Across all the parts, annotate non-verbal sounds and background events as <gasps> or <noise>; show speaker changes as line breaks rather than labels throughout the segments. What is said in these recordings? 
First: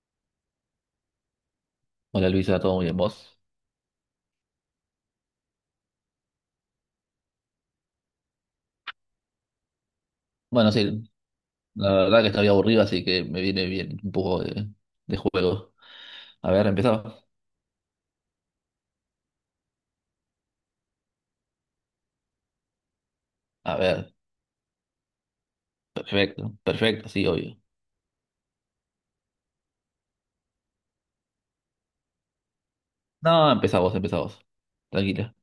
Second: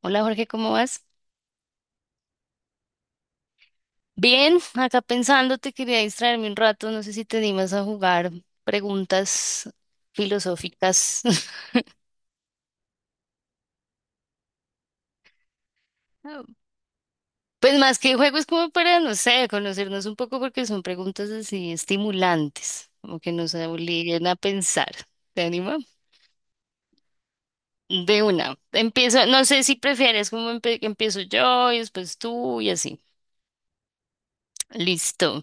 Hola Jorge, ¿cómo vas?
Hola Luisa, ¿todo muy bien vos?
Bien, acá pensando, te quería distraerme un rato, no sé si te animas a jugar preguntas
Bueno, sí,
filosóficas. <laughs>
la verdad que estaba aburrido, así que me viene bien un poco de juego.
Ah,
A ver, empezamos.
pues más que juegos como para, no sé, conocernos un poco porque son preguntas así estimulantes, como que nos
A ver,
obliguen a pensar. ¿Te anima?
perfecto, perfecto, sí, obvio.
De una. Empiezo, no sé si prefieres como que empiezo yo y después tú y así.
No, empezá vos, empezá vos. Tranquila.
Listo.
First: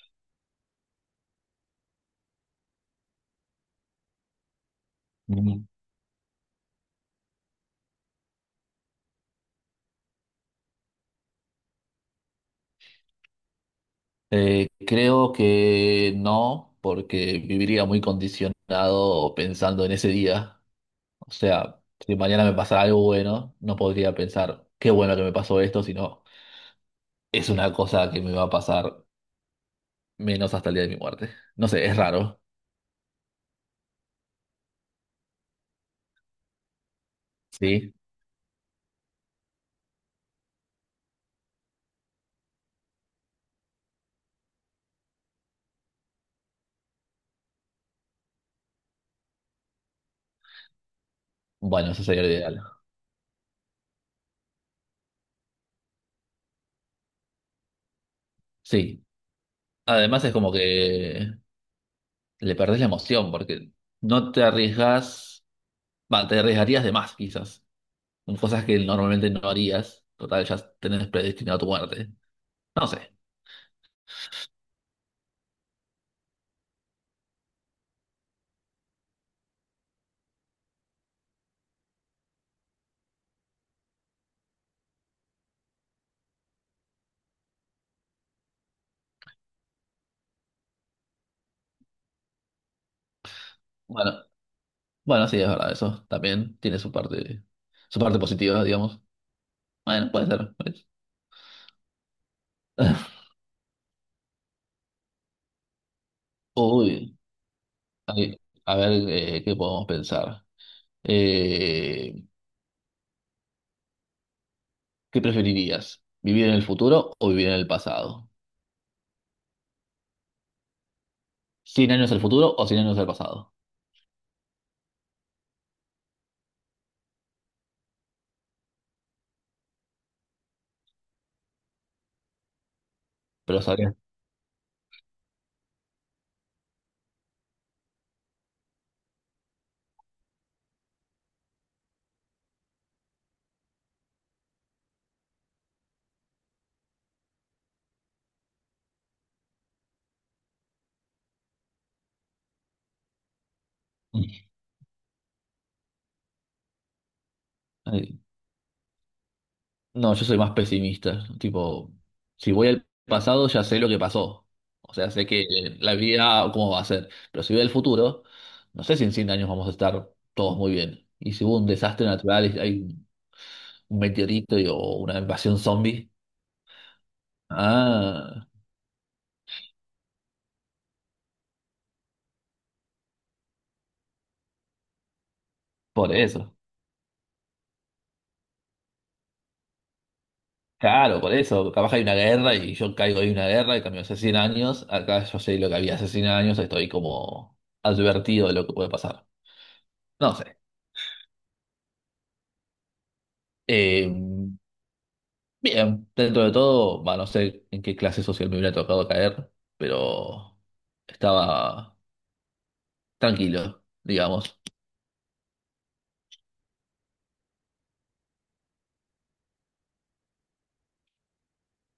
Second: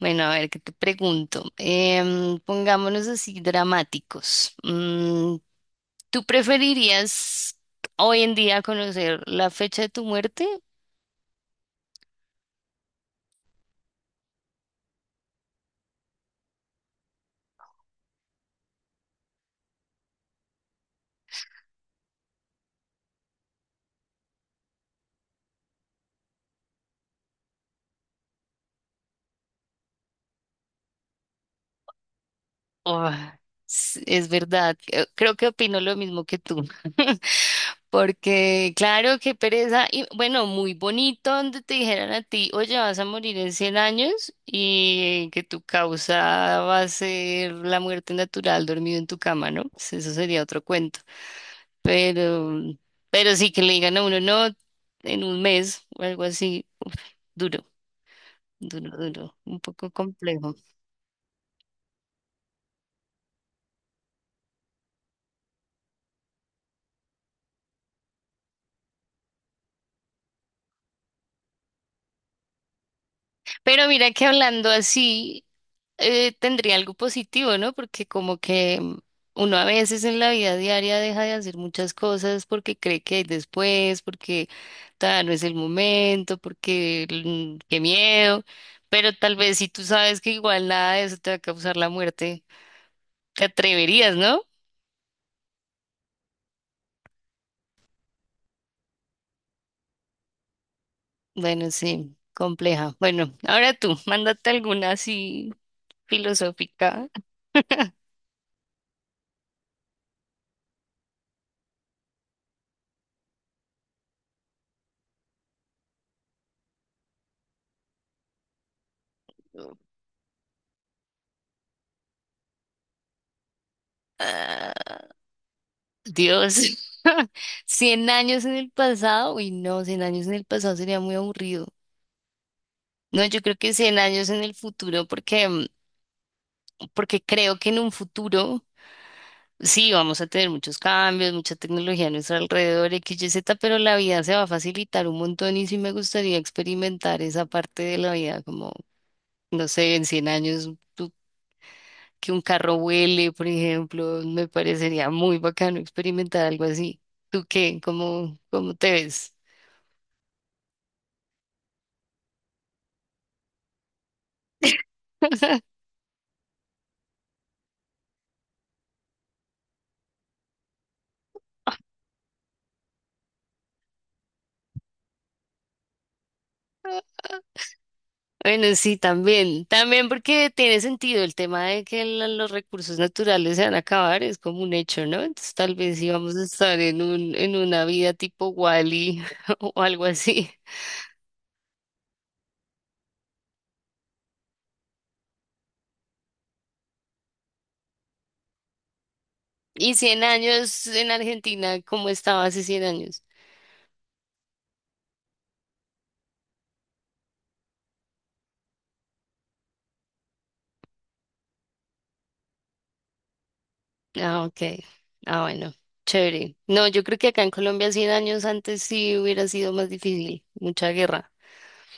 Bueno, a ver, ¿qué te pregunto? Pongámonos así dramáticos.
Mm.
¿Tú preferirías hoy en día conocer la fecha de tu muerte?
Creo que no, porque viviría muy condicionado pensando en ese día. O sea, si mañana me pasara algo bueno, no podría pensar qué bueno que me pasó esto, sino es una cosa que me va a pasar menos hasta el día de mi muerte. No sé, es raro.
Oh, es verdad, creo que opino lo mismo que tú, <laughs>
Sí,
porque claro, qué pereza, y bueno, muy bonito donde te dijeran a ti, oye, vas a morir en 100 años y que tu causa va a ser la muerte natural dormido en tu cama, ¿no? Pues eso sería otro cuento,
bueno, eso sería lo
pero,
ideal.
pero sí que le digan a uno, no, en 1 mes o algo así, duro. Duro,
Sí,
duro, un poco
además es como
complejo.
que le perdés la emoción porque no te arriesgas, va, te arriesgarías de más quizás, con cosas que normalmente no harías. Total, ya tenés predestinado tu muerte. No sé.
Pero mira que hablando así, tendría algo positivo, ¿no? Porque como que uno a veces en la vida diaria deja de hacer muchas cosas porque cree que hay después, porque todavía no es el momento, porque qué miedo. Pero tal vez si tú sabes que igual nada de eso te va a causar la muerte, te
Bueno,
atreverías, ¿no?
bueno, sí, es verdad, eso también tiene su parte positiva, digamos. Bueno, puede ser. Pues.
Bueno, sí, compleja.
<laughs>
Bueno, ahora tú, mándate alguna así filosófica.
Uy,
<laughs>
Ay, a ver, ¿qué podemos pensar? Eh, ¿Qué preferirías? ¿Vivir en el futuro o vivir en el pasado? 100 años al futuro o 100 años al pasado.
Ah, Dios, <laughs> 100 años en el pasado, uy, no, 100 años en el pasado sería muy aburrido. No, yo creo
Pero
que
sabría.
100 años en el futuro, porque creo que en un futuro sí vamos a tener muchos cambios, mucha tecnología a nuestro alrededor, X, Y, Z, pero la vida se va a facilitar un montón y sí me gustaría experimentar esa parte de la vida, como, no sé, en 100 años tú- que un carro vuele, por ejemplo, me parecería muy bacano experimentar algo así. ¿Tú qué?
Ay,
¿Cómo te ves?
no, yo soy más pesimista. Tipo, si voy al pasado ya sé lo que pasó. O sea, sé que
<laughs>
la vida cómo va a ser. Pero si voy al futuro, no sé si en 100 años vamos a estar todos muy bien. Y si hubo un desastre natural, y hay un meteorito o una invasión zombie. Ah,
Bueno, sí, también, también porque tiene sentido el tema de que los recursos naturales se van a acabar, es como un hecho, ¿no? Entonces tal vez
por
íbamos a
eso.
estar en un, en una vida tipo Wally <laughs> o algo así.
Claro, por eso, capaz hay una guerra y yo caigo en una guerra y cambió hace 100 años, acá yo sé lo que había hace 100 años, estoy como advertido de lo que puede pasar.
¿Y 100
No sé.
años en Argentina, cómo estaba hace 100 años?
Eh, bien, dentro de todo, va, no sé en qué clase social me hubiera tocado caer, pero estaba tranquilo,
Ah, ok.
digamos.
Ah, bueno, chévere. No, yo creo que acá en Colombia 100 años antes sí hubiera sido más difícil, mucha guerra.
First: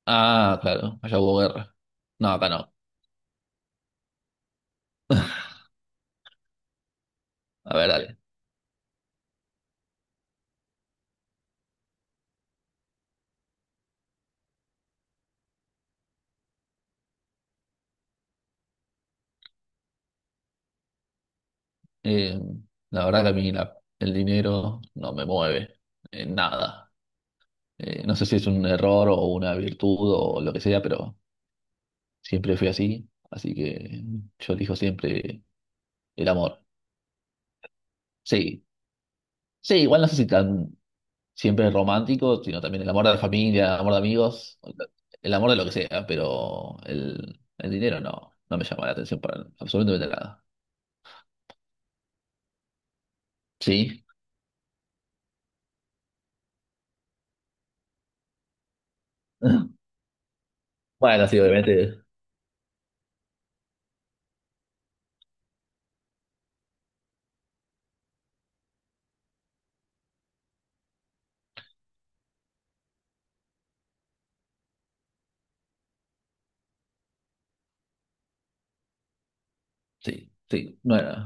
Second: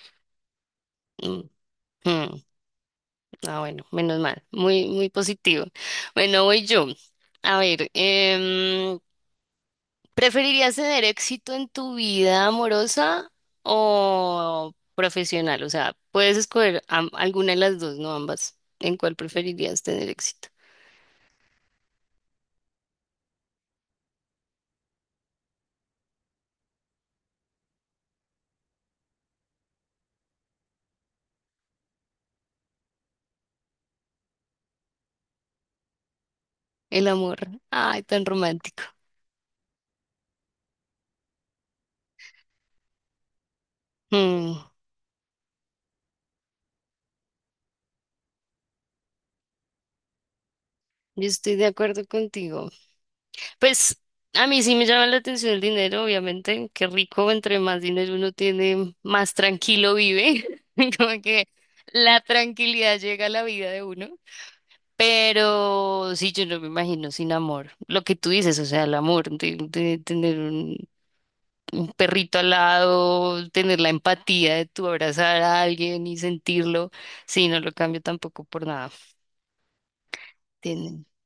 Ah, claro, allá hubo
Mm,
guerra. No,
mm.
acá no.
Ah, bueno, menos mal. Muy, muy positivo. Bueno, voy yo. A
A ver,
ver,
dale.
¿preferirías tener éxito en tu vida amorosa o profesional? O sea, puedes escoger alguna de las dos, no ambas. ¿En cuál preferirías tener éxito?
Eh, la verdad que a mí el dinero no me mueve en nada. No sé si es un error o una virtud o lo que sea, pero siempre fui así. Así que yo elijo siempre el amor.
El amor. Ay, tan
Sí,
romántico.
sí, igual no sé si tan siempre romántico, sino también el amor de la familia, el amor de amigos,
Mm,
el amor de lo que sea, pero el dinero no, no me llama la atención para absolutamente nada.
yo estoy de acuerdo contigo. Pues
Sí.
a mí sí me llama la atención el dinero, obviamente. Qué rico, entre más dinero uno tiene, más
<laughs>
tranquilo vive. <laughs> Como
Bueno, sí,
que
obviamente.
la tranquilidad llega a la vida de uno. Pero sí, yo no me imagino sin amor. Lo que tú dices, o sea, el amor, de tener un perrito al lado, tener la empatía de tu abrazar a alguien y sentirlo. Sí, no lo cambio tampoco por nada.
Sí, sí, no
Tienen.
era,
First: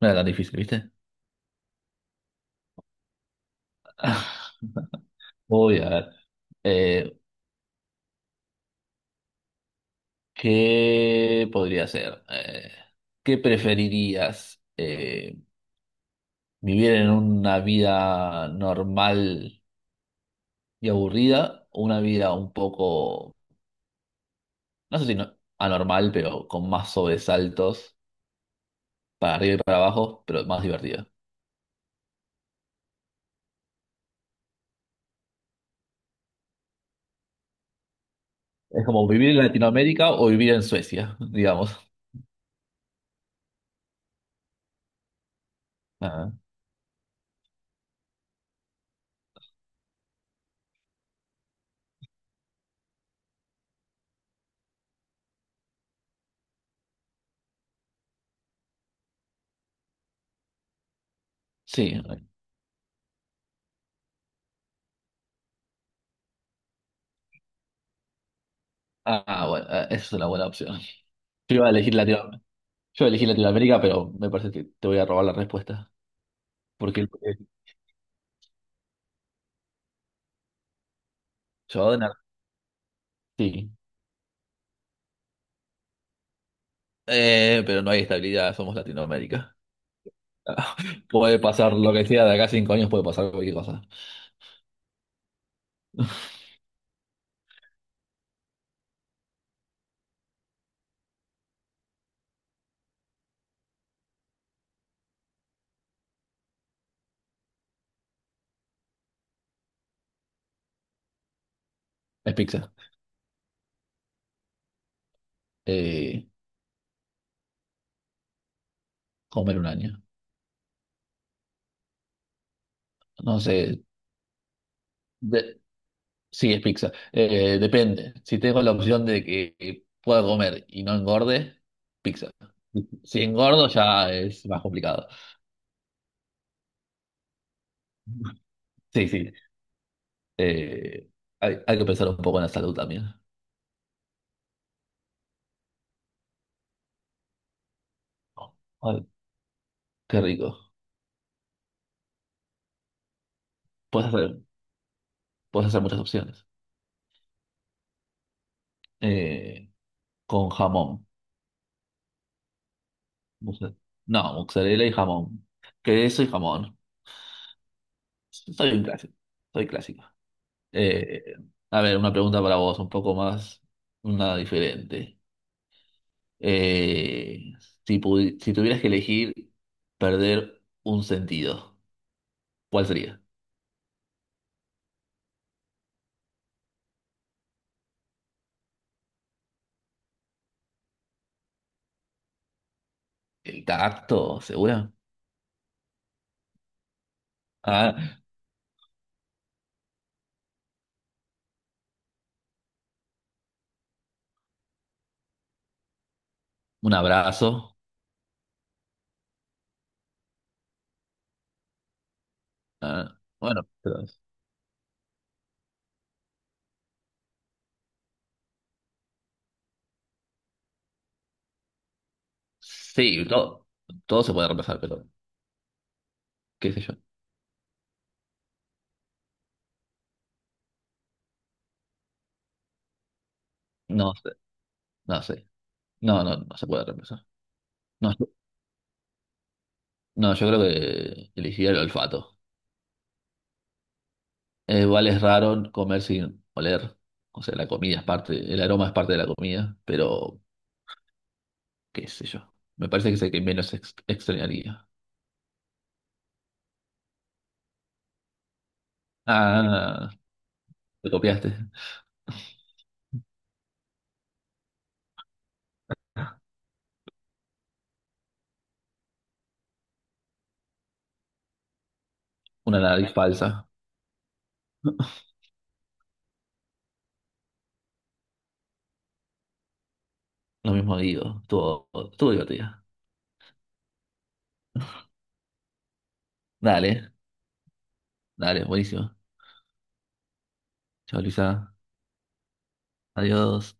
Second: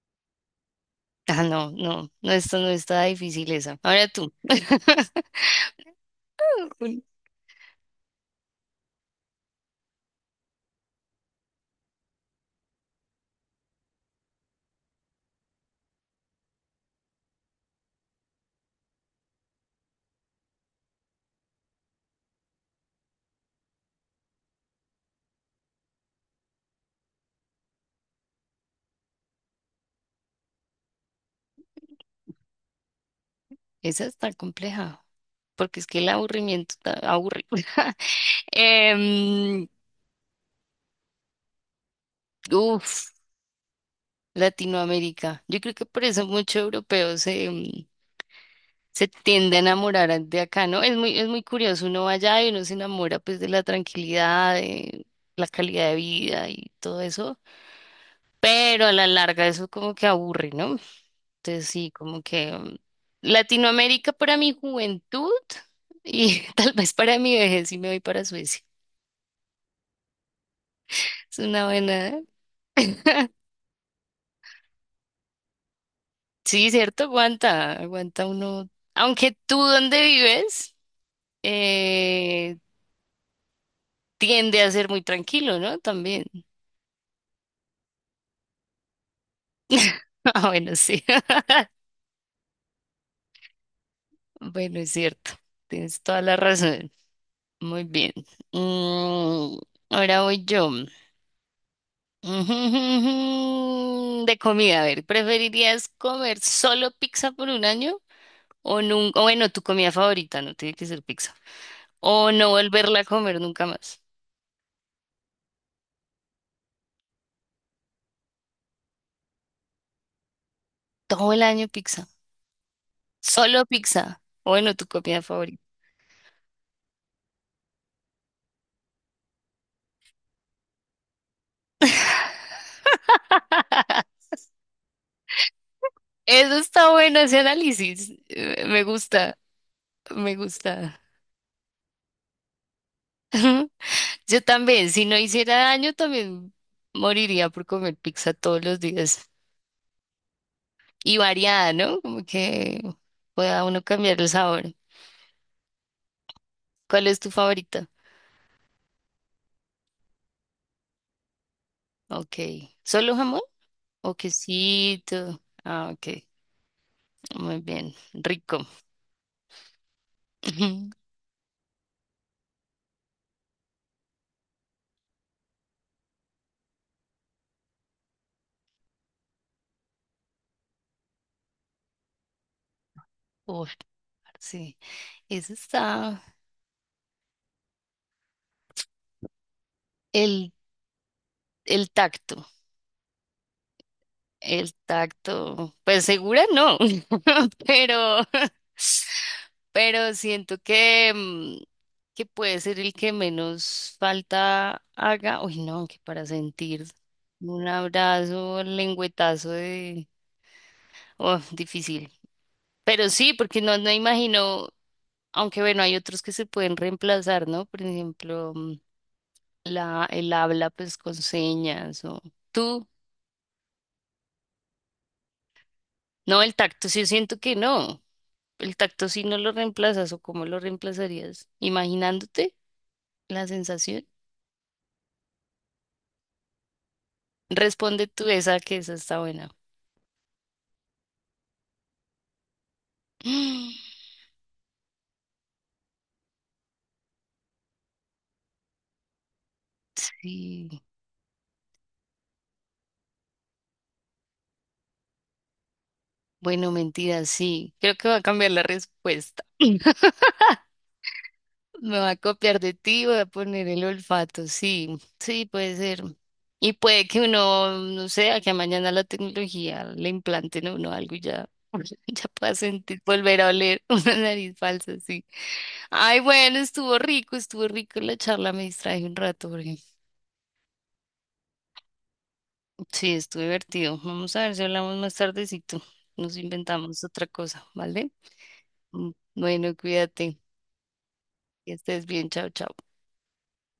no era tan difícil, ¿viste?
Ah, no, no, no, esto no está difícil esa. Ahora tú.
<laughs>
<laughs>
Voy a ver.
Un-
Eh, ¿Qué podría ser? ¿Qué preferirías? ¿Vivir en una vida normal y aburrida o una vida un poco, no sé si anormal, pero con más sobresaltos para arriba y para abajo, pero más divertida?
Esa está compleja, porque es que el aburrimiento está aburrido. <laughs>
Es como vivir en
Em,
Latinoamérica o vivir en Suecia, <laughs> digamos.
uf, Latinoamérica. Yo creo que por eso
Ah,
muchos europeos se tiende a enamorar de acá, ¿no? Es muy curioso, uno va allá y uno se enamora pues de la tranquilidad, de la calidad de vida y todo eso, pero a la larga eso como que aburre, ¿no? Entonces sí,
sí.
como que Latinoamérica para mi juventud y <laughs> tal vez para mi vejez sí me voy para Suecia.
Ah, bueno, esa es una buena opción.
Es
Yo
una
iba a elegir
buena.
Latino- yo iba a elegir Latinoamérica, pero me parece que te voy a robar la respuesta.
Sí,
Porque
cierto,
<laughs>
aguanta, aguanta uno. Aunque tú donde vives
yo, de Nar-
eh,
sí.
tiende a ser muy tranquilo, ¿no? También. <laughs>
Pero no hay estabilidad, somos Latinoamérica.
Ah, bueno, sí.
<laughs> Puede
<laughs>
pasar lo que sea, de acá a 5 años puede pasar cualquier cosa.
Bueno, es cierto. Tienes toda
<laughs>
la razón. Muy bien. Mm, ahora voy yo. <laughs> De comida, a ver, ¿preferirías comer solo pizza por 1 año o nunca, bueno, tu comida favorita, no tiene que ser pizza, o
Es
no
pizza.
volverla a comer nunca más?
Eh, Comer un año.
Todo el año pizza.
No sé.
Solo pizza. Bueno, tu comida
de-
favorita.
sí, es pizza. Depende. Si tengo la opción de que pueda comer y no engorde, pizza. Si engordo ya
<laughs>
es más complicado.
Eso está bueno, ese análisis.
<laughs>
Me
Sí, sí.
gusta, me gusta.
Eh, hay que pensar un poco en la salud también.
<laughs> Yo también, si no hiciera daño, también moriría por comer pizza todos los
Ay,
días.
qué rico.
Y variada, ¿no? Como que pueda uno
Puedes
cambiar el
hacer,
sabor.
puedes hacer muchas opciones.
¿Cuál es tu favorita?
Eh, con jamón.
Ok. ¿Solo jamón?
Moza-
O
No, mozzarella y
quesito.
jamón.
Ah, ok.
Queso y jamón.
Muy bien. Rico.
Soy un clásico. Soy clásico.
<laughs>
Eh, a ver, una pregunta para vos, un poco más, una diferente. Eh, si tuvieras que elegir perder un sentido, ¿cuál sería?
Uf, sí. Eso está. El, el tacto.
¿El tacto,
El
segura?
tacto, pues segura no, <laughs>
Ah,
pero, pero siento que puede ser el que menos falta haga. Uy, no, que para sentir
un
un
abrazo.
abrazo, lengüetazo de... Oh, difícil. Pero
Ah,
sí, porque
bueno,
no, no
pero
imagino, aunque bueno, hay otros que se pueden reemplazar, ¿no? Por ejemplo, la, el habla pues con señas o tú.
sí, todo se puede reemplazar, pero
No, el
qué sé
tacto
yo.
sí siento que no. El tacto sí no lo reemplazas o cómo lo reemplazarías, imaginándote la sensación.
No sé, no sé. No, no, no se puede reemplazar.
Responde
No,
tú esa que esa está buena.
no, yo creo que elegiría el olfato.
<gasps>
Igual es raro comer sin oler. O sea, la comida es parte, el aroma es parte de la comida, pero
Sí,
qué sé yo. Me parece que es el que menos extrañaría.
bueno, mentira, sí. Creo que va a cambiar la respuesta.
Ah,
<laughs>
te copiaste.
Me va a copiar de ti, voy a poner el olfato, sí, sí, puede ser. Y puede que uno, no sé, a que mañana la tecnología le implante en uno algo y ya, <laughs> ya pueda
Una
sentir,
nariz
volver a
falsa.
oler <laughs> una nariz falsa,
<laughs>
sí. Ay, bueno, estuvo rico la charla, me distraje un rato porque
Lo mismo digo. Estuvo divertida.
sí, estuvo divertido. Vamos a ver si hablamos más tardecito. Nos inventamos
Dale,
otra cosa, ¿vale?
dale, buenísimo.
Bueno, cuídate,
Chao,
que
Luisa.
estés bien, chao, chao.
Adiós.